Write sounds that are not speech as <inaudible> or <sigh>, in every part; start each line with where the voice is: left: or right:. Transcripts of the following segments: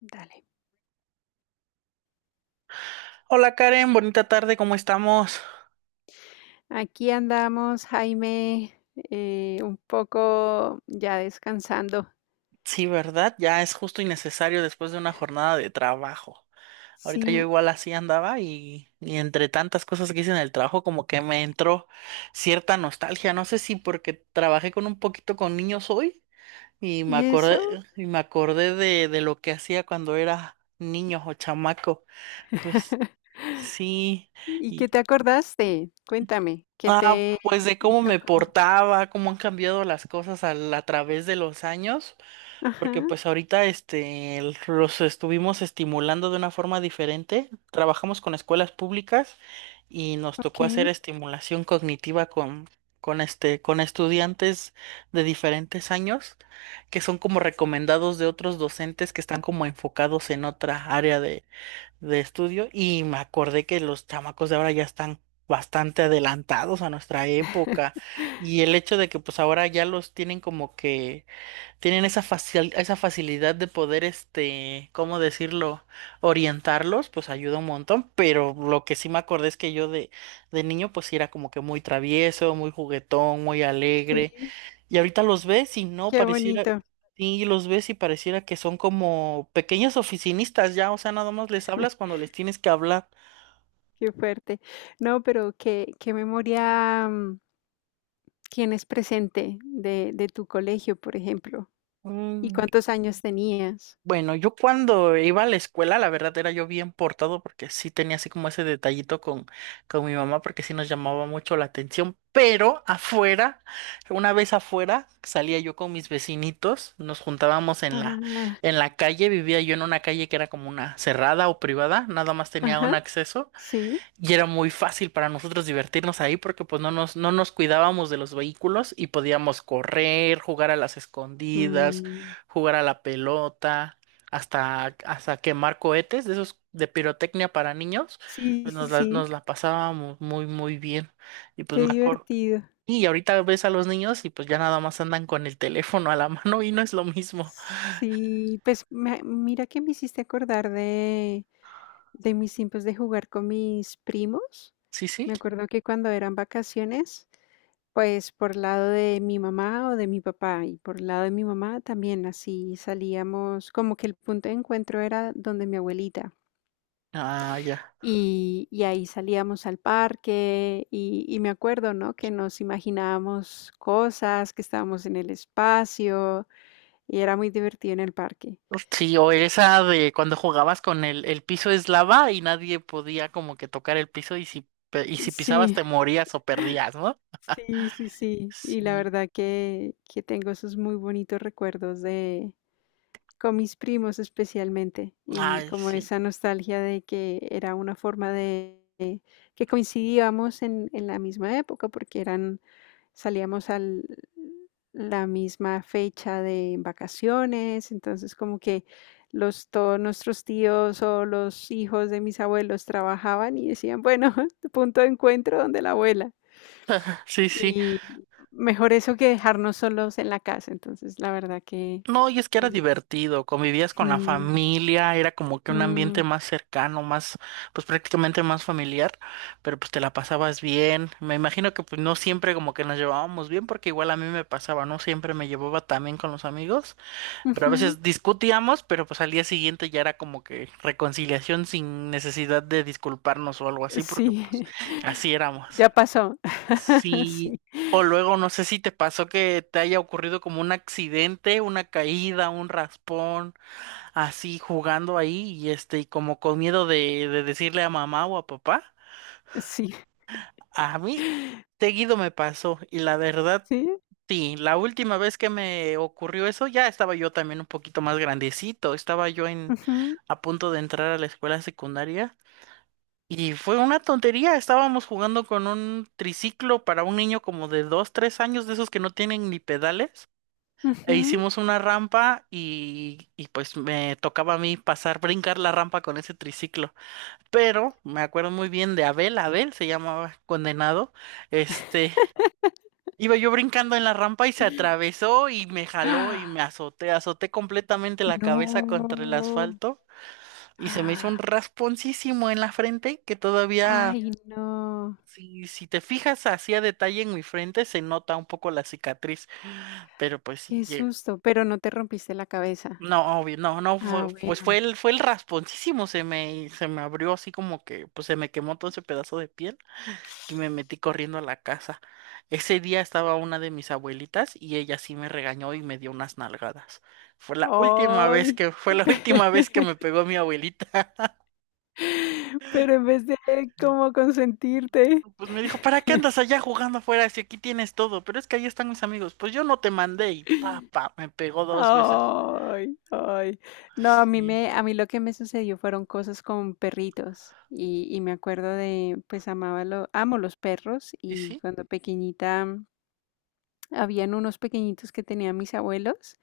left: Dale.
right: Hola Karen, bonita tarde, ¿cómo estamos?
left: Aquí andamos, Jaime, un poco ya descansando.
right: Sí, ¿verdad? Ya es justo y necesario después de una jornada de trabajo. Ahorita yo
left: Sí,
right: igual así andaba y entre tantas cosas que hice en el trabajo como que me entró cierta nostalgia. No sé si porque trabajé con un poquito con niños hoy y me
left: ¿y eso?
right: acordé, y me acordé de lo que hacía cuando era niño o chamaco. Pues
left: <laughs>
right: sí.
left: ¿Y qué
right: y-
left: te acordaste? Cuéntame, ¿qué
right: Ah,
left: te
right: pues de cómo
left: hizo
right: me
left: como?
right: portaba, cómo han cambiado las cosas a través de los años. Porque
left: Ajá,
right: pues ahorita los estuvimos estimulando de una forma diferente. Trabajamos con escuelas públicas y nos tocó hacer
left: ok.
right: estimulación cognitiva con estudiantes de diferentes años, que son como recomendados de otros docentes que están como enfocados en otra área de estudio. Y me acordé que los chamacos de ahora ya están bastante adelantados a nuestra época.
left: <laughs>
right: Y el hecho de que pues ahora ya los tienen como que tienen esa facilidad de poder, ¿cómo decirlo? Orientarlos, pues ayuda un montón, pero lo que sí me acordé es que yo de niño pues sí era como que muy travieso, muy juguetón, muy alegre,
left: Sí,
right: y ahorita los ves y no
left: qué
right: pareciera,
left: bonito,
right: y los ves y pareciera que son como pequeños oficinistas ya, o sea, nada más les hablas cuando les tienes que hablar.
left: qué fuerte. No, pero qué memoria tienes presente de tu colegio, por ejemplo. ¿Y
right: Mm.
left: cuántos años tenías?
right: Bueno, yo cuando iba a la escuela, la verdad era yo bien portado porque sí tenía así como ese detallito con mi mamá porque sí nos llamaba mucho la atención, pero afuera, una vez afuera, salía yo con mis vecinitos, nos juntábamos
left: Ah,
right: en la calle. Vivía yo en una calle que era como una cerrada o privada, nada más tenía un
left: ajá,
right: acceso.
left: sí.
right: Y era muy fácil para nosotros divertirnos ahí porque pues no nos cuidábamos de los vehículos y podíamos correr, jugar a las escondidas,
left: Mm.
right: jugar a la pelota, hasta quemar cohetes de esos de pirotecnia para niños.
left: Sí,
right: pues, Nos
left: sí,
right: la,
left: sí,
right: nos la pasábamos muy, muy bien. Y pues
left: qué
right: me acuerdo.
left: divertido.
right: Y ahorita ves a los niños y pues ya nada más andan con el teléfono a la <laughs> mano y no es lo mismo.
left: Sí, pues mira que me hiciste acordar de mis tiempos de jugar con mis primos.
right: Sí, sí.
left: Me acuerdo que cuando eran vacaciones, pues por lado de mi mamá o de mi papá y por lado de mi mamá también así salíamos, como que el punto de encuentro era donde mi abuelita.
right: Ah, ya.
left: Y ahí salíamos al parque y me acuerdo, ¿no? Que nos imaginábamos cosas, que estábamos en el espacio. Y era muy divertido en el parque.
right: Sí, o esa de cuando jugabas con el piso es lava y nadie podía como que tocar el piso, y si pisabas
left: Sí,
right: te morías o perdías, ¿no?
left: sí, sí, sí. Y la
right: Sí.
left: verdad que tengo esos muy bonitos recuerdos de, con mis primos especialmente, y
right: Ay,
left: como
right: sí.
left: esa nostalgia de que era una forma de que coincidíamos en la misma época, porque eran salíamos al la misma fecha de vacaciones, entonces como que los todos nuestros tíos o los hijos de mis abuelos trabajaban y decían: "Bueno, <laughs> punto de encuentro donde la abuela".
right: Sí, sí.
left: Y mejor eso que dejarnos solos en la casa, entonces la verdad que
right: No, y es que era
left: y
right: divertido, convivías con la
left: mm.
right: familia, era como que un ambiente
left: Mm,
right: más cercano, más, pues prácticamente más familiar, pero pues te la pasabas bien. Me imagino que pues no siempre como que nos llevábamos bien, porque igual a mí me pasaba, no siempre me llevaba tan bien con los amigos. Pero a
left: ujú.
right: veces discutíamos, pero pues al día siguiente ya era como que reconciliación sin necesidad de disculparnos o algo así, porque
left: Sí,
right: pues así
left: <laughs>
right: éramos.
left: ya pasó. <laughs>
right: Sí,
left: Sí,
right: o luego no sé si te pasó que te haya ocurrido como un accidente, una caída, un raspón, así jugando ahí y como con miedo de decirle a mamá o a papá.
left: sí,
right: A mí seguido me pasó y la verdad.
left: sí.
right: Sí, la última vez que me ocurrió eso ya estaba yo también un poquito más grandecito. Estaba yo en
left: Ujú,
right: a punto de entrar a la escuela secundaria y fue una tontería. Estábamos jugando con un triciclo para un niño como de 2, 3 años, de esos que no tienen ni pedales, e
left: ujú.
right: hicimos una rampa y pues me tocaba a mí pasar, brincar la rampa con ese triciclo, pero me acuerdo muy bien de Abel. Abel se llamaba, condenado, este... Iba yo brincando en la rampa y se atravesó y me jaló y
left: ¡Ah!
right: me azoté completamente la cabeza contra el
left: No.
right: asfalto, y se me hizo un
left: ¡Ah!
right: rasponcísimo en la frente que todavía,
left: Ay, no,
right: si te fijas así a detalle en mi frente, se nota un poco la cicatriz, pero pues sí,
left: qué susto, pero no te rompiste la cabeza.
right: no, obvio no, no fue,
left: Ah,
right: pues fue
left: bueno.
right: el, fue el rasponcísimo, se me abrió así como que, pues se me quemó todo ese pedazo de piel. Que me metí corriendo a la casa. Ese día estaba una de mis abuelitas y ella sí me regañó y me dio unas nalgadas. Fue la última vez
left: Ay,
right: que, fue la <laughs> última vez que
left: <laughs>
right: me pegó mi abuelita.
left: pero en vez de como consentirte.
right: Pues me dijo, ¿para qué andas allá jugando afuera si aquí tienes todo? Pero es que ahí están mis amigos. Pues yo no te mandé. Y pa, pa, me pegó dos veces.
left: Ay, ay. No,
right: Sí,
left: a mí lo que me sucedió fueron cosas con perritos y me acuerdo de, pues amo los perros
right: sí,
left: y
right: sí.
left: cuando pequeñita mm, habían unos pequeñitos que tenían mis abuelos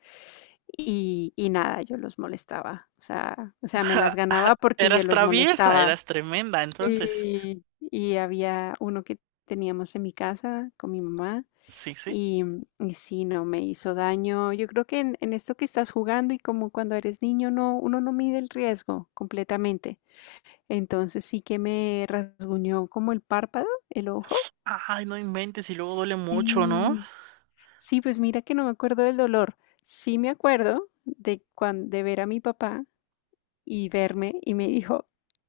left: y nada, yo los molestaba, o sea, me las
right: <laughs>
left: ganaba porque yo
right: Eras
left: los
right: traviesa,
left: molestaba.
right: eras tremenda, entonces.
left: Sí, y había uno que teníamos en mi casa con mi mamá
right: Sí, sí.
left: y y sí, no, me hizo daño. Yo creo que en esto que estás jugando y como cuando eres niño, no, uno no mide el riesgo completamente. Entonces sí que me rasguñó como el párpado, el ojo.
right: Ay, no inventes, y luego duele mucho, ¿no?
left: Sí. Sí, pues mira que no me acuerdo del dolor. Sí me acuerdo de cuan de ver a mi papá y verme y me dijo: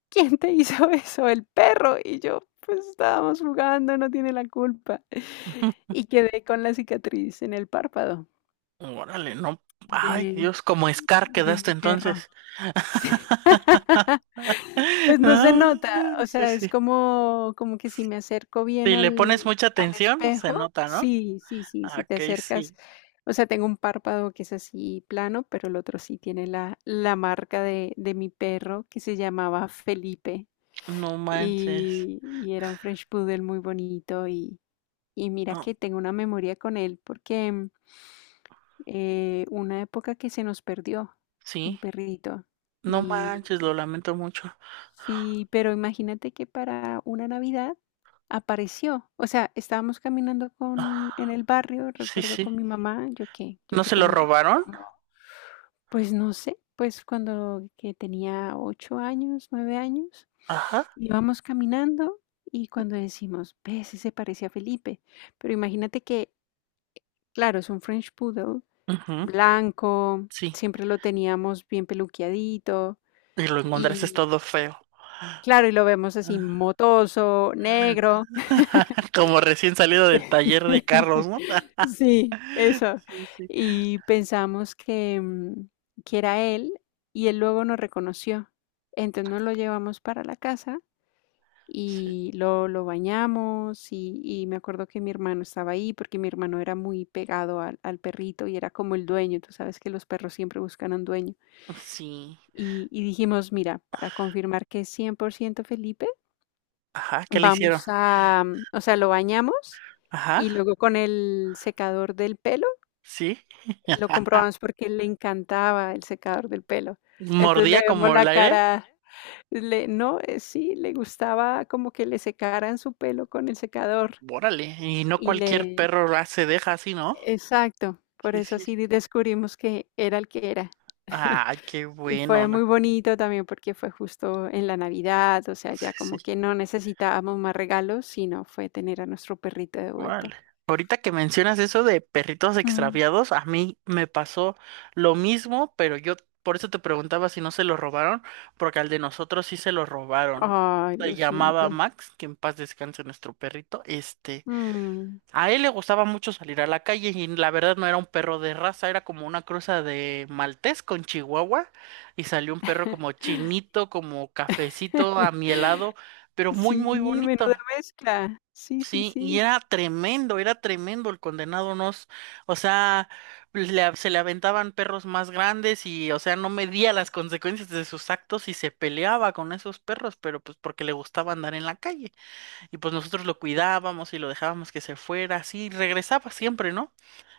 left: "¿Quién te hizo <laughs> eso? El perro". Y yo, pues estábamos jugando, no tiene la culpa. <laughs> Y quedé con la cicatriz en el párpado.
right: Órale, no. Ay,
left: De
right: Dios, como Scar
left: de
right: quedaste
left: mi perra.
right: entonces.
left: Sí, <laughs>
right: <laughs>
left: pues no se
right: Ah,
left: nota, o
right: sí,
left: sea, es
right: sí.
left: como que si me acerco bien
right: Si le pones mucha
left: al
right: atención, se
left: espejo
right: nota, ¿no?
left: sí, sí, sí,
right: Ah,
left: si te
right: ok,
left: acercas,
right: sí.
left: o sea, tengo un párpado que es así plano, pero el otro sí tiene la la marca de mi perro que se llamaba Felipe
right: No manches.
left: y era un French Poodle muy bonito y mira
right: Oh,
left: que tengo una memoria con él porque una época que se nos perdió el
right: sí.
left: perrito.
right: No manches, lo
left: Y
right: lamento mucho.
left: sí, pero imagínate que para una Navidad apareció. O sea, estábamos caminando con,
right: Ah,
left: en el barrio,
right: sí,
left: recuerdo
right: sí.
left: con mi mamá, yo
right: ¿No
left: qué
right: se lo
left: tenía,
right: robaron?
left: como, pues no sé, pues cuando que tenía 8 años, 9 años,
right: Ajá.
left: íbamos caminando y cuando decimos, ve, ese se parece a Felipe. Pero imagínate que, claro, es un French Poodle
right: Ujú,
left: blanco,
right: sí.
left: siempre lo teníamos bien peluqueadito
right: Y lo encontraste
left: y
right: todo feo.
left: claro, y lo vemos así
right: Ah,
left: motoso, negro.
right: <laughs> como recién salido del taller de carros,
left: <laughs>
right: ¿no?
left: Sí,
right: <laughs>
left: eso.
right: Sí, sí.
left: Y pensamos que, mm, que era él y él luego nos reconoció. Entonces nos lo llevamos para la casa
right: Sí.
left: y lo bañamos y me acuerdo que mi hermano estaba ahí porque mi hermano era muy pegado al perrito y era como el dueño. Tú sabes que los perros siempre buscan un dueño.
right: Sí.
left: Y dijimos, mira, para confirmar que es 100% Felipe,
right: Ajá, ¿qué le hicieron?
left: vamos a, mm, o sea, lo bañamos
right: Ajá.
left: y luego con el secador del pelo
right: Sí, <laughs>
left: lo comprobamos porque le encantaba el secador del pelo. Entonces le
right: mordía
left: vemos
right: como el
left: la
right: aire.
left: cara, le, no, sí, le gustaba como que le secaran su pelo con el secador
right: Órale, y no
left: y
right: cualquier
left: le,
right: perro la se deja así, ¿no?
left: exacto, por
right: Sí,
left: eso
right: sí.
left: así descubrimos que era el que era.
right: Ah, qué
left: Y
right: bueno.
left: fue muy bonito también porque fue justo en la Navidad, o sea, ya
right: Sí,
left: como
right: sí.
left: que no necesitábamos más regalos, sino fue tener a nuestro perrito de
right: Órale.
left: vuelta.
right: Ahorita que mencionas eso de perritos
left: Mm.
right: extraviados, a mí me pasó lo mismo, pero yo por eso te preguntaba si no se lo robaron, porque al de nosotros sí se lo robaron.
left: Ay,
right: Se
left: lo
right: llamaba
left: siento.
right: Max, que en paz descanse nuestro perrito.
left: Mm.
right: A él le gustaba mucho salir a la calle, y la verdad no era un perro de raza, era como una cruza de maltés con chihuahua, y salió un perro como chinito, como cafecito, amielado,
left: <laughs>
right: pero muy muy
left: Sí,
right: bonito.
left: menuda mezcla. Sí, sí,
right: Sí, y
left: sí.
right: era tremendo el condenado. Nos, o sea, le se le aventaban perros más grandes y, o sea, no medía las consecuencias de sus actos y se peleaba con esos perros, pero pues porque le gustaba andar en la calle. Y pues nosotros lo cuidábamos y lo dejábamos que se fuera, así, y regresaba siempre, ¿no?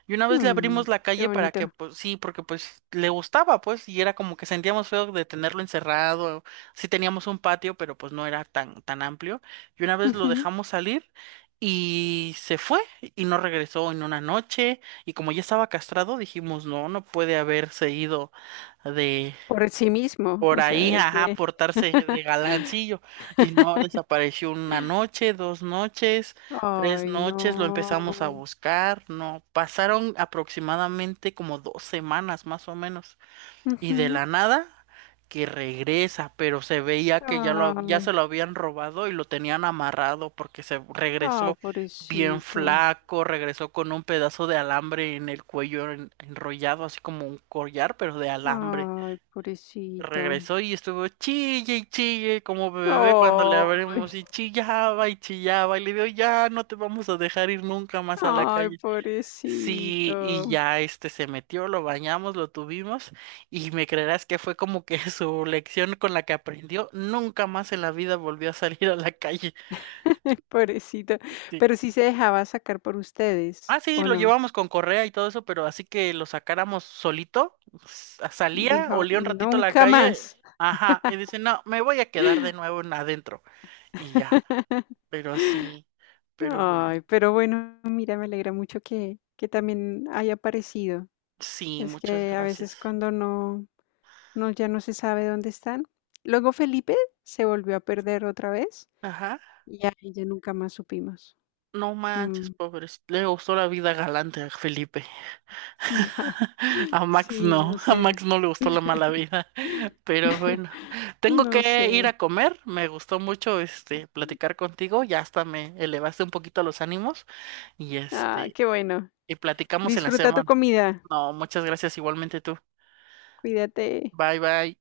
right: Y una vez le
left: Mm,
right: abrimos la
left: qué
right: calle para que,
left: bonito.
right: pues sí, porque pues le gustaba, pues, y era como que sentíamos feo de tenerlo encerrado. Sí teníamos un patio, pero pues no era tan, tan amplio. Y una vez lo
left: Ujú.
right: dejamos salir y se fue, y no regresó en una noche, y como ya estaba castrado, dijimos, no, no puede haberse ido
left: Por sí mismo,
right: por
left: o sea,
right: ahí,
left: de
right: ajá,
left: que
right: portarse de galancillo. Y no, desapareció una
left: <laughs>
right: noche, 2 noches, 3
left: Ay,
right: noches, lo empezamos a
left: no.
right: buscar. No, pasaron aproximadamente como 2 semanas, más o menos. Y de
left: Ujú.
right: la nada, que regresa, pero se veía que ya
left: Ay.
right: se lo habían robado y lo tenían amarrado, porque se
left: Ah,
right: regresó bien
left: pobrecito.
right: flaco, regresó con un pedazo de alambre en el cuello enrollado, así como un collar, pero de alambre.
left: Ay, pobrecito.
right: Regresó y estuvo chille y chille como bebé cuando le
left: Ay,
right: abrimos, y chillaba y chillaba, y le digo, ya no te vamos a dejar ir nunca más a la
left: ay,
right: calle. Sí,
left: pobrecito.
right: y ya se metió, lo bañamos, lo tuvimos, y me creerás que fue como que <laughs> su lección con la que aprendió, nunca más en la vida volvió a salir a la calle.
left: <laughs> Pobrecito.
right: Sí.
left: Pero sí se dejaba sacar por ustedes,
right: Ah, sí,
left: ¿o
right: lo
left: no?
right: llevamos con correa y todo eso, pero así que lo sacáramos solito, salía,
left: Dijo,
right: olía un ratito la
left: nunca
right: calle,
left: más.
right: ajá, y dice, no, me voy a quedar de nuevo en adentro. Y ya.
left: <laughs>
right: Pero sí, pero bueno,
left: Ay, pero bueno, mira, me alegra mucho que también haya aparecido.
right: sí,
left: Es
right: muchas
left: que a
right: gracias.
left: veces cuando no, no, ya no se sabe dónde están. Luego Felipe se volvió a perder otra vez.
right: Ajá.
left: Ya, y ya nunca más supimos.
right: No manches,
left: Mm,
right: pobres. Le gustó la vida galante a Felipe.
left: ya,
right: <laughs>
left: <laughs>
right: A Max
left: sí,
right: no,
left: no
right: <laughs> a
left: sé,
right: Max no le gustó la mala vida. <laughs> Pero bueno, tengo
left: no
right: que ir
left: sé.
right: a comer. Me gustó mucho este platicar contigo. Ya hasta me elevaste un poquito los ánimos. Y
left: Ah,
right: este,
left: qué bueno.
right: y platicamos en la
left: Disfruta tu
right: semana.
left: comida.
right: No, muchas gracias, igualmente tú.
left: Cuídate.
right: Bye bye.